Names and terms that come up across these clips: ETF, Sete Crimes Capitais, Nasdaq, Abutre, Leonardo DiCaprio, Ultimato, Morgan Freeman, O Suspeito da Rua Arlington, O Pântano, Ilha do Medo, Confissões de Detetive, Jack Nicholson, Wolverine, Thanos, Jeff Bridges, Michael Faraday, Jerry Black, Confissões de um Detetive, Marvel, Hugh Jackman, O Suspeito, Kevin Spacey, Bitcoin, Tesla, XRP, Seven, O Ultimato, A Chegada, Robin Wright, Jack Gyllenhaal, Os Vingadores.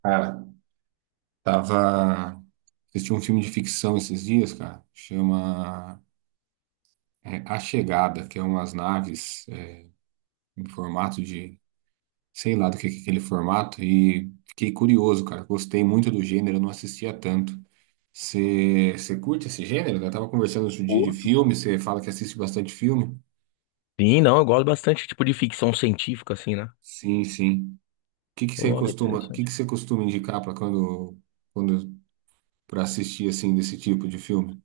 Cara, tava assistindo um filme de ficção esses dias, cara, chama A Chegada, que é umas naves em formato de, sei lá do que é aquele formato, e fiquei curioso, cara, gostei muito do gênero, eu não assistia tanto. Você curte esse gênero? Eu tava conversando outro dia de Curto. filme, você fala que assiste bastante filme? Sim, não, eu gosto bastante, tipo, de ficção científica, assim, né? Sim, sim. O que que você Pô, é costuma, o que interessante. que você costuma indicar para quando, para assistir assim desse tipo de filme?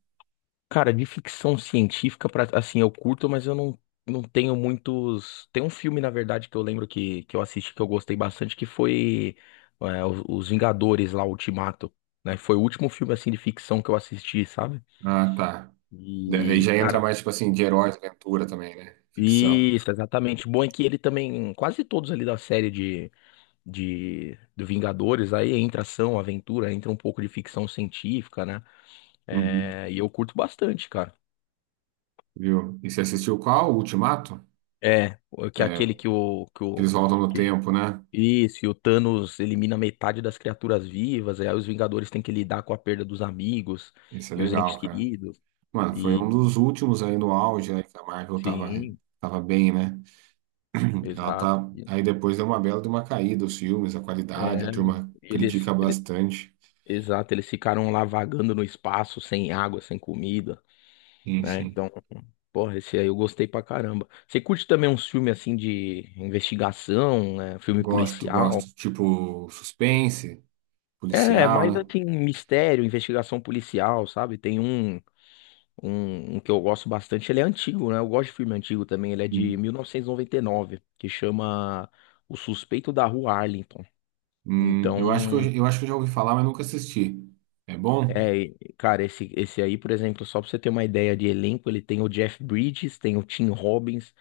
Cara, de ficção científica, pra, assim, eu curto, mas eu não tenho muitos. Tem um filme, na verdade, que eu lembro que eu assisti, que eu gostei bastante, que foi Os Vingadores, lá, Ultimato, né? Foi o último filme, assim, de ficção que eu assisti, sabe? Ah, tá. Aí E, já entra cara. mais, tipo assim, de herói, aventura também, né? Ficção. Isso, exatamente. Bom é que ele também, quase todos ali da série de do Vingadores, aí entra ação, aventura, entra um pouco de ficção científica, né? Uhum. É, e eu curto bastante, cara. Viu? E você assistiu qual? O Ultimato? É, o- que é É, aquele que o, que que o, eles voltam no que, tempo, né? isso, e o Thanos elimina metade das criaturas vivas, e aí os Vingadores têm que lidar com a perda dos amigos Esse é e os entes legal, cara. queridos, Mano, foi um e dos últimos aí no auge, né? Que a Marvel sim, tava bem, né? Ela exato. tá. Aí depois deu uma bela de uma caída, os filmes, a É, qualidade, a turma eles, critica ele- bastante. exato, eles ficaram lá vagando no espaço, sem água, sem comida, Sim, né? sim. Então, porra, esse aí eu gostei pra caramba. Você curte também uns filmes assim de investigação, né? Filme Gosto, policial? gosto. Tipo, suspense, É, policial, mais né? assim, mistério, investigação policial, sabe? Tem um que eu gosto bastante, ele é antigo, né? Eu gosto de filme antigo também, ele é de mil novecentos e noventa e nove, que chama O Suspeito da Rua Arlington. Então, Eu acho que eu já ouvi falar, mas nunca assisti. É bom? é, cara, esse aí, por exemplo, só pra você ter uma ideia de elenco, ele tem o Jeff Bridges, tem o Tim Robbins,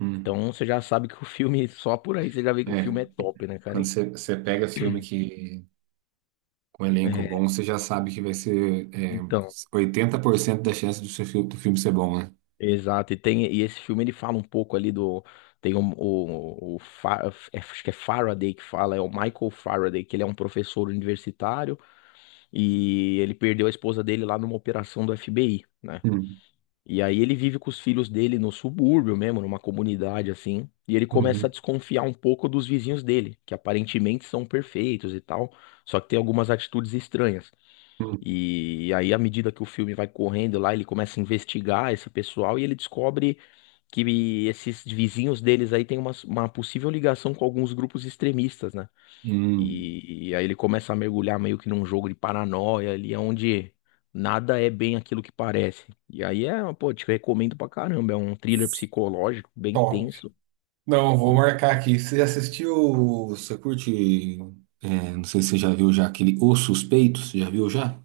Hum. então você já sabe que o filme, só por aí você já vê que o É, filme é top, né, cara? quando você pega filme que com elenco É, bom, você já sabe que vai ser então. 80% da chance do seu filme, do filme ser bom, né? Exato, e tem e esse filme ele fala um pouco ali do tem um- acho que é Faraday que fala, é o Michael Faraday, que ele é um professor universitário e ele perdeu a esposa dele lá numa operação do FBI, né? Hum, E aí ele vive com os filhos dele no subúrbio mesmo, numa comunidade assim, e ele começa a uhum, desconfiar um pouco dos vizinhos dele, que aparentemente são perfeitos e tal, só que tem algumas atitudes estranhas. hum, E, aí, à medida que o filme vai correndo lá, ele começa a investigar esse pessoal e ele descobre que esses vizinhos deles aí têm uma possível ligação com alguns grupos extremistas, né? hum. E, aí ele começa a mergulhar meio que num jogo de paranoia ali, onde nada é bem aquilo que parece. E aí é, pô, te recomendo pra caramba, é um thriller psicológico bem Top. tenso, Não, vou né? marcar aqui. Você assistiu, você curte, não sei se você já viu já aquele O Suspeito, você já viu já?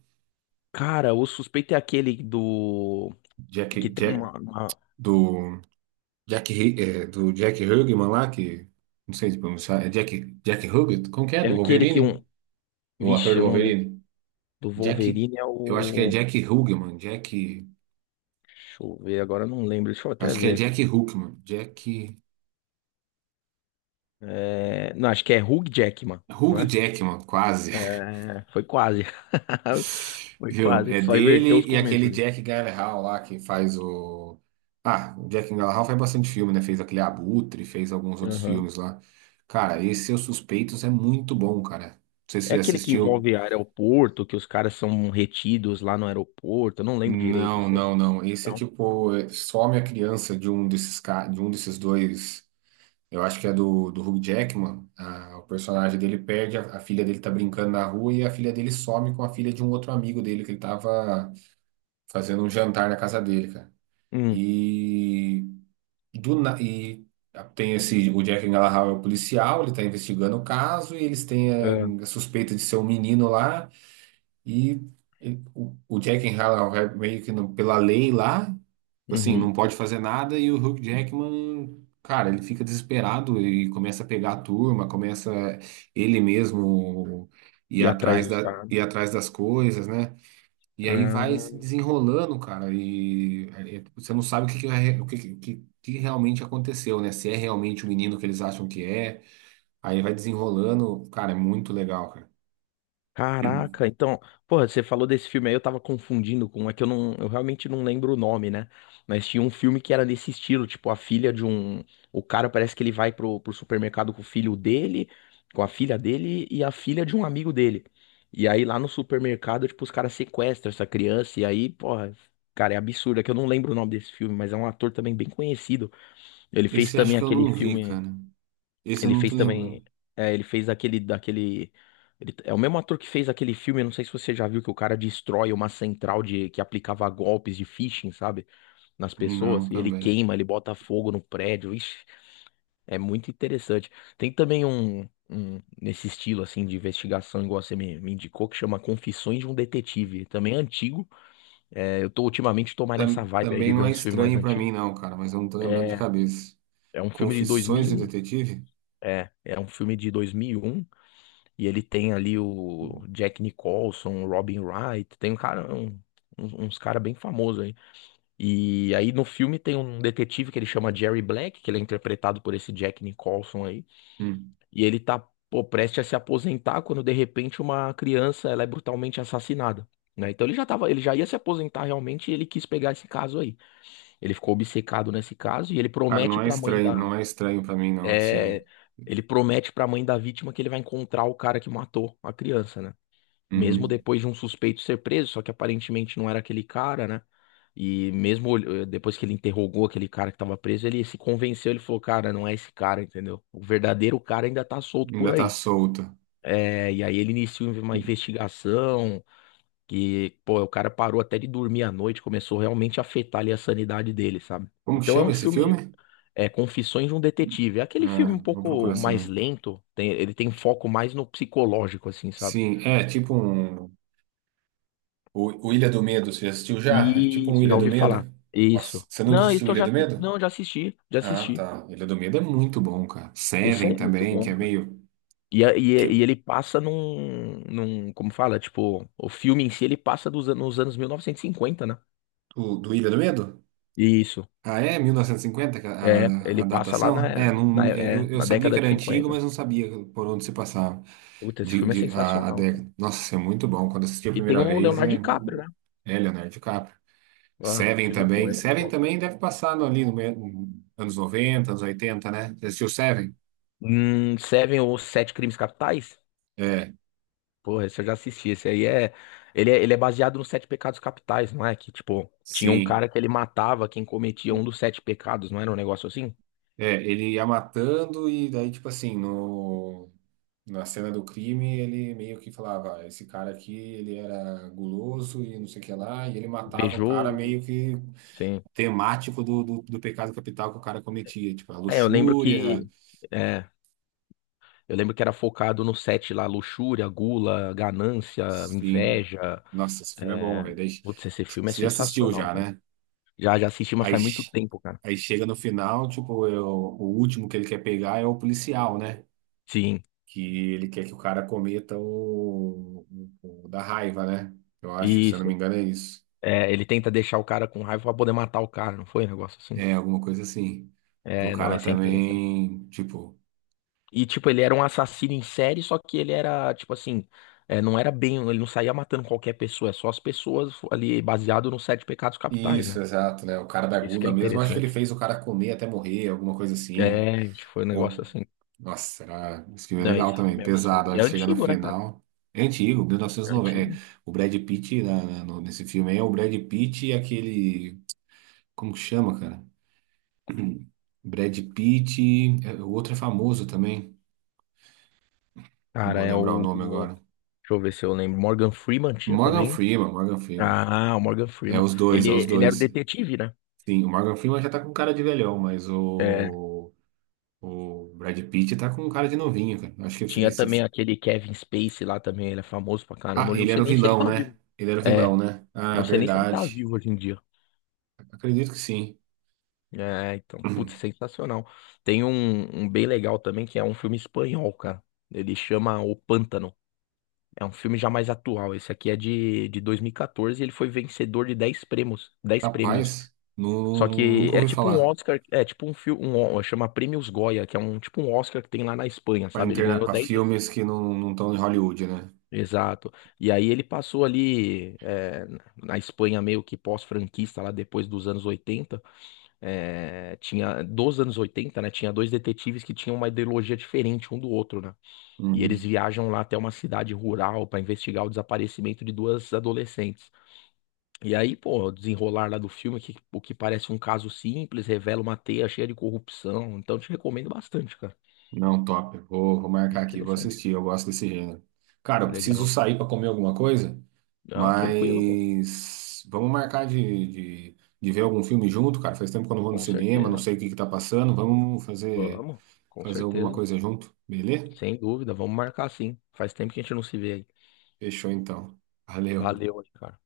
Cara, o suspeito é aquele do Jack, que tem Jack, uma, do Jack Hugman lá, que não sei se pronunciar, é Jack, Jack Hugget? Como que é? é Do aquele que Wolverine? um, O ator vixe, do eu não lembro, Wolverine? do Jack, Wolverine é eu acho que é o Jack Hugman, Deixa eu ver, agora eu não lembro. Deixa eu até acho que é ver aqui. Jack Hugman, Jack, É, não, acho que é Hugh Jackman, não Hugh é? Jackman, quase. É, foi quase. Foi Viu? quase. É Só inverteu dele os e começos aquele ali. Jack Gyllenhaal lá que faz o Ah, o Jack Gyllenhaal faz bastante filme, né? Fez aquele Abutre, fez alguns outros Aham. filmes lá. Cara, esse Seus Suspeitos é muito bom, cara. Não sei se É você já aquele que assistiu. envolve aeroporto, que os caras são retidos lá no aeroporto. Eu não lembro direito Não, isso aí. não, não. Esse é Não? tipo, é, some a criança de um de um desses dois. Eu acho que é do Hugh Jackman. Ah, o personagem dele perde, a filha dele tá brincando na rua e a filha dele some com a filha de um outro amigo dele que ele tava fazendo um jantar na casa dele, cara. Hum. E, e tem esse, o Jack Gyllenhaal é o policial, ele tá investigando o caso e eles É, têm a suspeita de ser um menino lá. E, o Jack Halal meio que pela lei lá, assim, uhum. não pode fazer nada e o Hugh Jackman, cara, ele fica desesperado e começa a pegar a turma, começa ele mesmo ir E atrás atrás dos caras. ir atrás das coisas, né? E aí vai Ah. se desenrolando, cara, você não sabe o que realmente aconteceu, né? Se é realmente o menino que eles acham que é, aí vai desenrolando, cara, é muito legal, cara. Caraca, então, porra, você falou desse filme aí, eu tava confundindo com, é que eu não, eu realmente não lembro o nome, né? Mas tinha um filme que era nesse estilo, tipo, a filha de um, o cara parece que ele vai pro, pro supermercado com o filho dele, com a filha dele e a filha de um amigo dele. E aí lá no supermercado, tipo, os caras sequestram essa criança e aí, porra, cara, é absurdo, é que eu não lembro o nome desse filme, mas é um ator também bem conhecido. Ele fez Esse também acho que eu aquele não vi, filme cara. Esse eu ele não tô fez também. lembrando. É, ele fez aquele, daquele. Ele- é o mesmo ator que fez aquele filme, eu não sei se você já viu, que o cara destrói uma central de que aplicava golpes de phishing, sabe? Nas Não, pessoas. E ele também. queima, ele bota fogo no prédio. Ixi, é muito interessante. Tem também um nesse estilo, assim, de investigação, igual você me, me indicou, que chama Confissões de um Detetive. Também é antigo. É, eu tô ultimamente tô mais nessa vibe aí de Também ver não é uns filmes mais estranho pra antigos. mim, não, cara, mas eu não tô lembrando de É, cabeça. é um filme de Confissões de 2001. Detetive? É, é um filme de 2001. E ele tem ali o Jack Nicholson, o Robin Wright, tem um cara, um- um- uns cara bem famosos aí. E aí no filme tem um detetive que ele chama Jerry Black, que ele é interpretado por esse Jack Nicholson aí. Hum. E ele tá, pô, prestes a se aposentar quando de repente uma criança ela é brutalmente assassinada. Né? Então ele já tava, ele já ia se aposentar realmente e ele quis pegar esse caso aí. Ele ficou obcecado nesse caso e ele Cara, promete pra mãe da, não é estranho pra mim, não, esse. é, ele promete pra mãe da vítima que ele vai encontrar o cara que matou a criança, né? Mesmo Uhum. depois de um suspeito ser preso, só que aparentemente não era aquele cara, né? E mesmo depois que ele interrogou aquele cara que tava preso, ele se convenceu, ele falou, cara, não é esse cara, entendeu? O verdadeiro cara ainda tá solto por Ainda tá aí. solta. É, e aí ele iniciou uma investigação que, pô, o cara parou até de dormir à noite, começou realmente a afetar ali a sanidade dele, sabe? Como que Então é chama um esse filme, filme? é Confissões de um Detetive. É aquele filme Ah, um vou pouco procurar mais saber. lento, tem- ele tem foco mais no psicológico, assim, sabe? Sim, é tipo um. O Ilha do Medo, você já assistiu já? É tipo um Isso, já Ilha do ouvi falar. Medo? Nossa, Isso. você nunca Não, isso assistiu eu Ilha já, do Medo? não, já assisti, já Ah, assisti. tá. Ilha do Medo é muito bom, cara. Esse Seven aí é muito também, que bom, é cara. meio. E, a- e, e Que... ele passa como fala, tipo, o filme em si ele passa dos, nos anos 1950, né? O, do Ilha do Medo? Isso, Ah, é? 1950 que é, ele a passa lá datação? na, Não, na, é, eu na sabia que década de era antigo, 50. mas não sabia por onde se passava Puta, esse filme é a sensacional, cara. década. Nossa, isso é muito bom. Quando assisti a E tem primeira o vez, Leonardo é, DiCaprio, né? é Leonardo DiCaprio. Ah, o Seven filme com também. ele é Seven top. também deve passar ali no, me- no- anos 90 anos oitenta, né? Você assistiu Seven? Seven ou Sete Crimes Capitais? É, Porra, esse eu já assisti. Esse aí é. Ele é, ele é baseado nos Sete Pecados Capitais, não é? Que, tipo, tinha um sim. cara que ele matava quem cometia um dos sete pecados, não era um negócio assim? É, ele ia matando e daí, tipo assim, no. Na cena do crime, ele meio que falava: "Ah, esse cara aqui, ele era guloso e não sei o que lá", e ele matava o cara Invejoso. meio que Sim. temático do pecado capital que o cara cometia, tipo, a É, eu lembro luxúria, que. É, eu lembro que era focado no sete lá: luxúria, gula, ganância, sim. inveja. Nossa, esse filme é bom, É. velho. Daí, Putz, esse filme é você já assistiu sensacional, já, cara. né? Já, já assisti, mas Aí, faz muito che- tempo, cara. aí chega no final, tipo, eu, o último que ele quer pegar é o policial, né? Sim, Que ele quer que o cara cometa o da raiva, né? Eu acho, se eu não me isso. engano, é isso. É, ele tenta deixar o cara com raiva pra poder matar o cara, não foi um negócio assim? É, alguma coisa assim. Pro É, não, cara esse é interessante. também, tipo. E, tipo, ele era um assassino em série, só que ele era, tipo assim, é, não era bem, ele não saía matando qualquer pessoa, é só as pessoas ali, baseado nos sete pecados capitais, Isso, né? exato, né? O cara da Isso que gula é mesmo, acho que ele interessante. fez o cara comer até morrer, alguma coisa assim. É, tipo, foi um negócio Ou. assim. Nossa, era... esse filme é Não, esse legal também, filme é pesado. absurdo. A E hora é que chega no antigo, né, cara? final. É antigo, É 1990. É, antigo. o Brad Pitt nesse filme aí, é o Brad Pitt e aquele. Como que chama, cara? Brad Pitt, é, o outro é famoso também. Não Cara, vou é lembrar o o. nome O- agora. deixa eu ver se eu lembro. Morgan Freeman tinha Morgan também. Freeman, Morgan Freeman. Ah, o Morgan É Freeman. os dois, Ele, é os ele era o dois. detetive, né? Sim, o Morgan Freeman já tá com cara de velhão, mas É. O Brad Pitt tá com cara de novinho, cara. Acho que Tinha também esse. aquele Kevin Spacey lá também, ele é famoso pra caramba. Ah, Hoje eu ele não era sei o nem se ele vilão, tá né? vivo. Ele era o É, vilão, né? eu Ah, não sei nem se ele tá verdade. vivo hoje em dia. Acredito que sim. É, então, putz, sensacional. Tem um, um bem legal também, que é um filme espanhol, cara. Ele chama O Pântano. É um filme já mais atual. Esse aqui é de 2014 e quatorze e ele foi vencedor de 10 prêmios. 10 prêmios. Rapaz, Só que nunca é ouvi tipo um falar. Oscar, é tipo um filme, um, Ó- chama Prêmios Goya, que é um tipo um Oscar que tem lá na Espanha, Pra sabe? Ele interna... ganhou para 10 vezes. filmes que não estão em Hollywood, né? Exato. E aí ele passou ali é, na Espanha meio que pós-franquista lá depois dos anos 80. É, tinha dos anos 80, né? Tinha dois detetives que tinham uma ideologia diferente um do outro, né? E eles Uhum. viajam lá até uma cidade rural para investigar o desaparecimento de duas adolescentes. E aí, pô, o desenrolar lá do filme, que, o que parece um caso simples, revela uma teia cheia de corrupção. Então, te recomendo bastante, cara. Não, top. Vou Bem marcar aqui, vou interessante. assistir. Eu gosto desse gênero. Cara, eu preciso Legal. sair pra comer alguma coisa. Não, tranquilo, pô. Mas vamos marcar de ver algum filme junto, cara. Faz tempo que eu não vou no Com cinema, não certeza. sei o que que tá passando. Vamos, com Fazer alguma certeza. coisa junto, beleza? Sem dúvida, vamos marcar sim. Faz tempo que a gente não se vê aí. Fechou então. Valeu. Valeu aí, cara.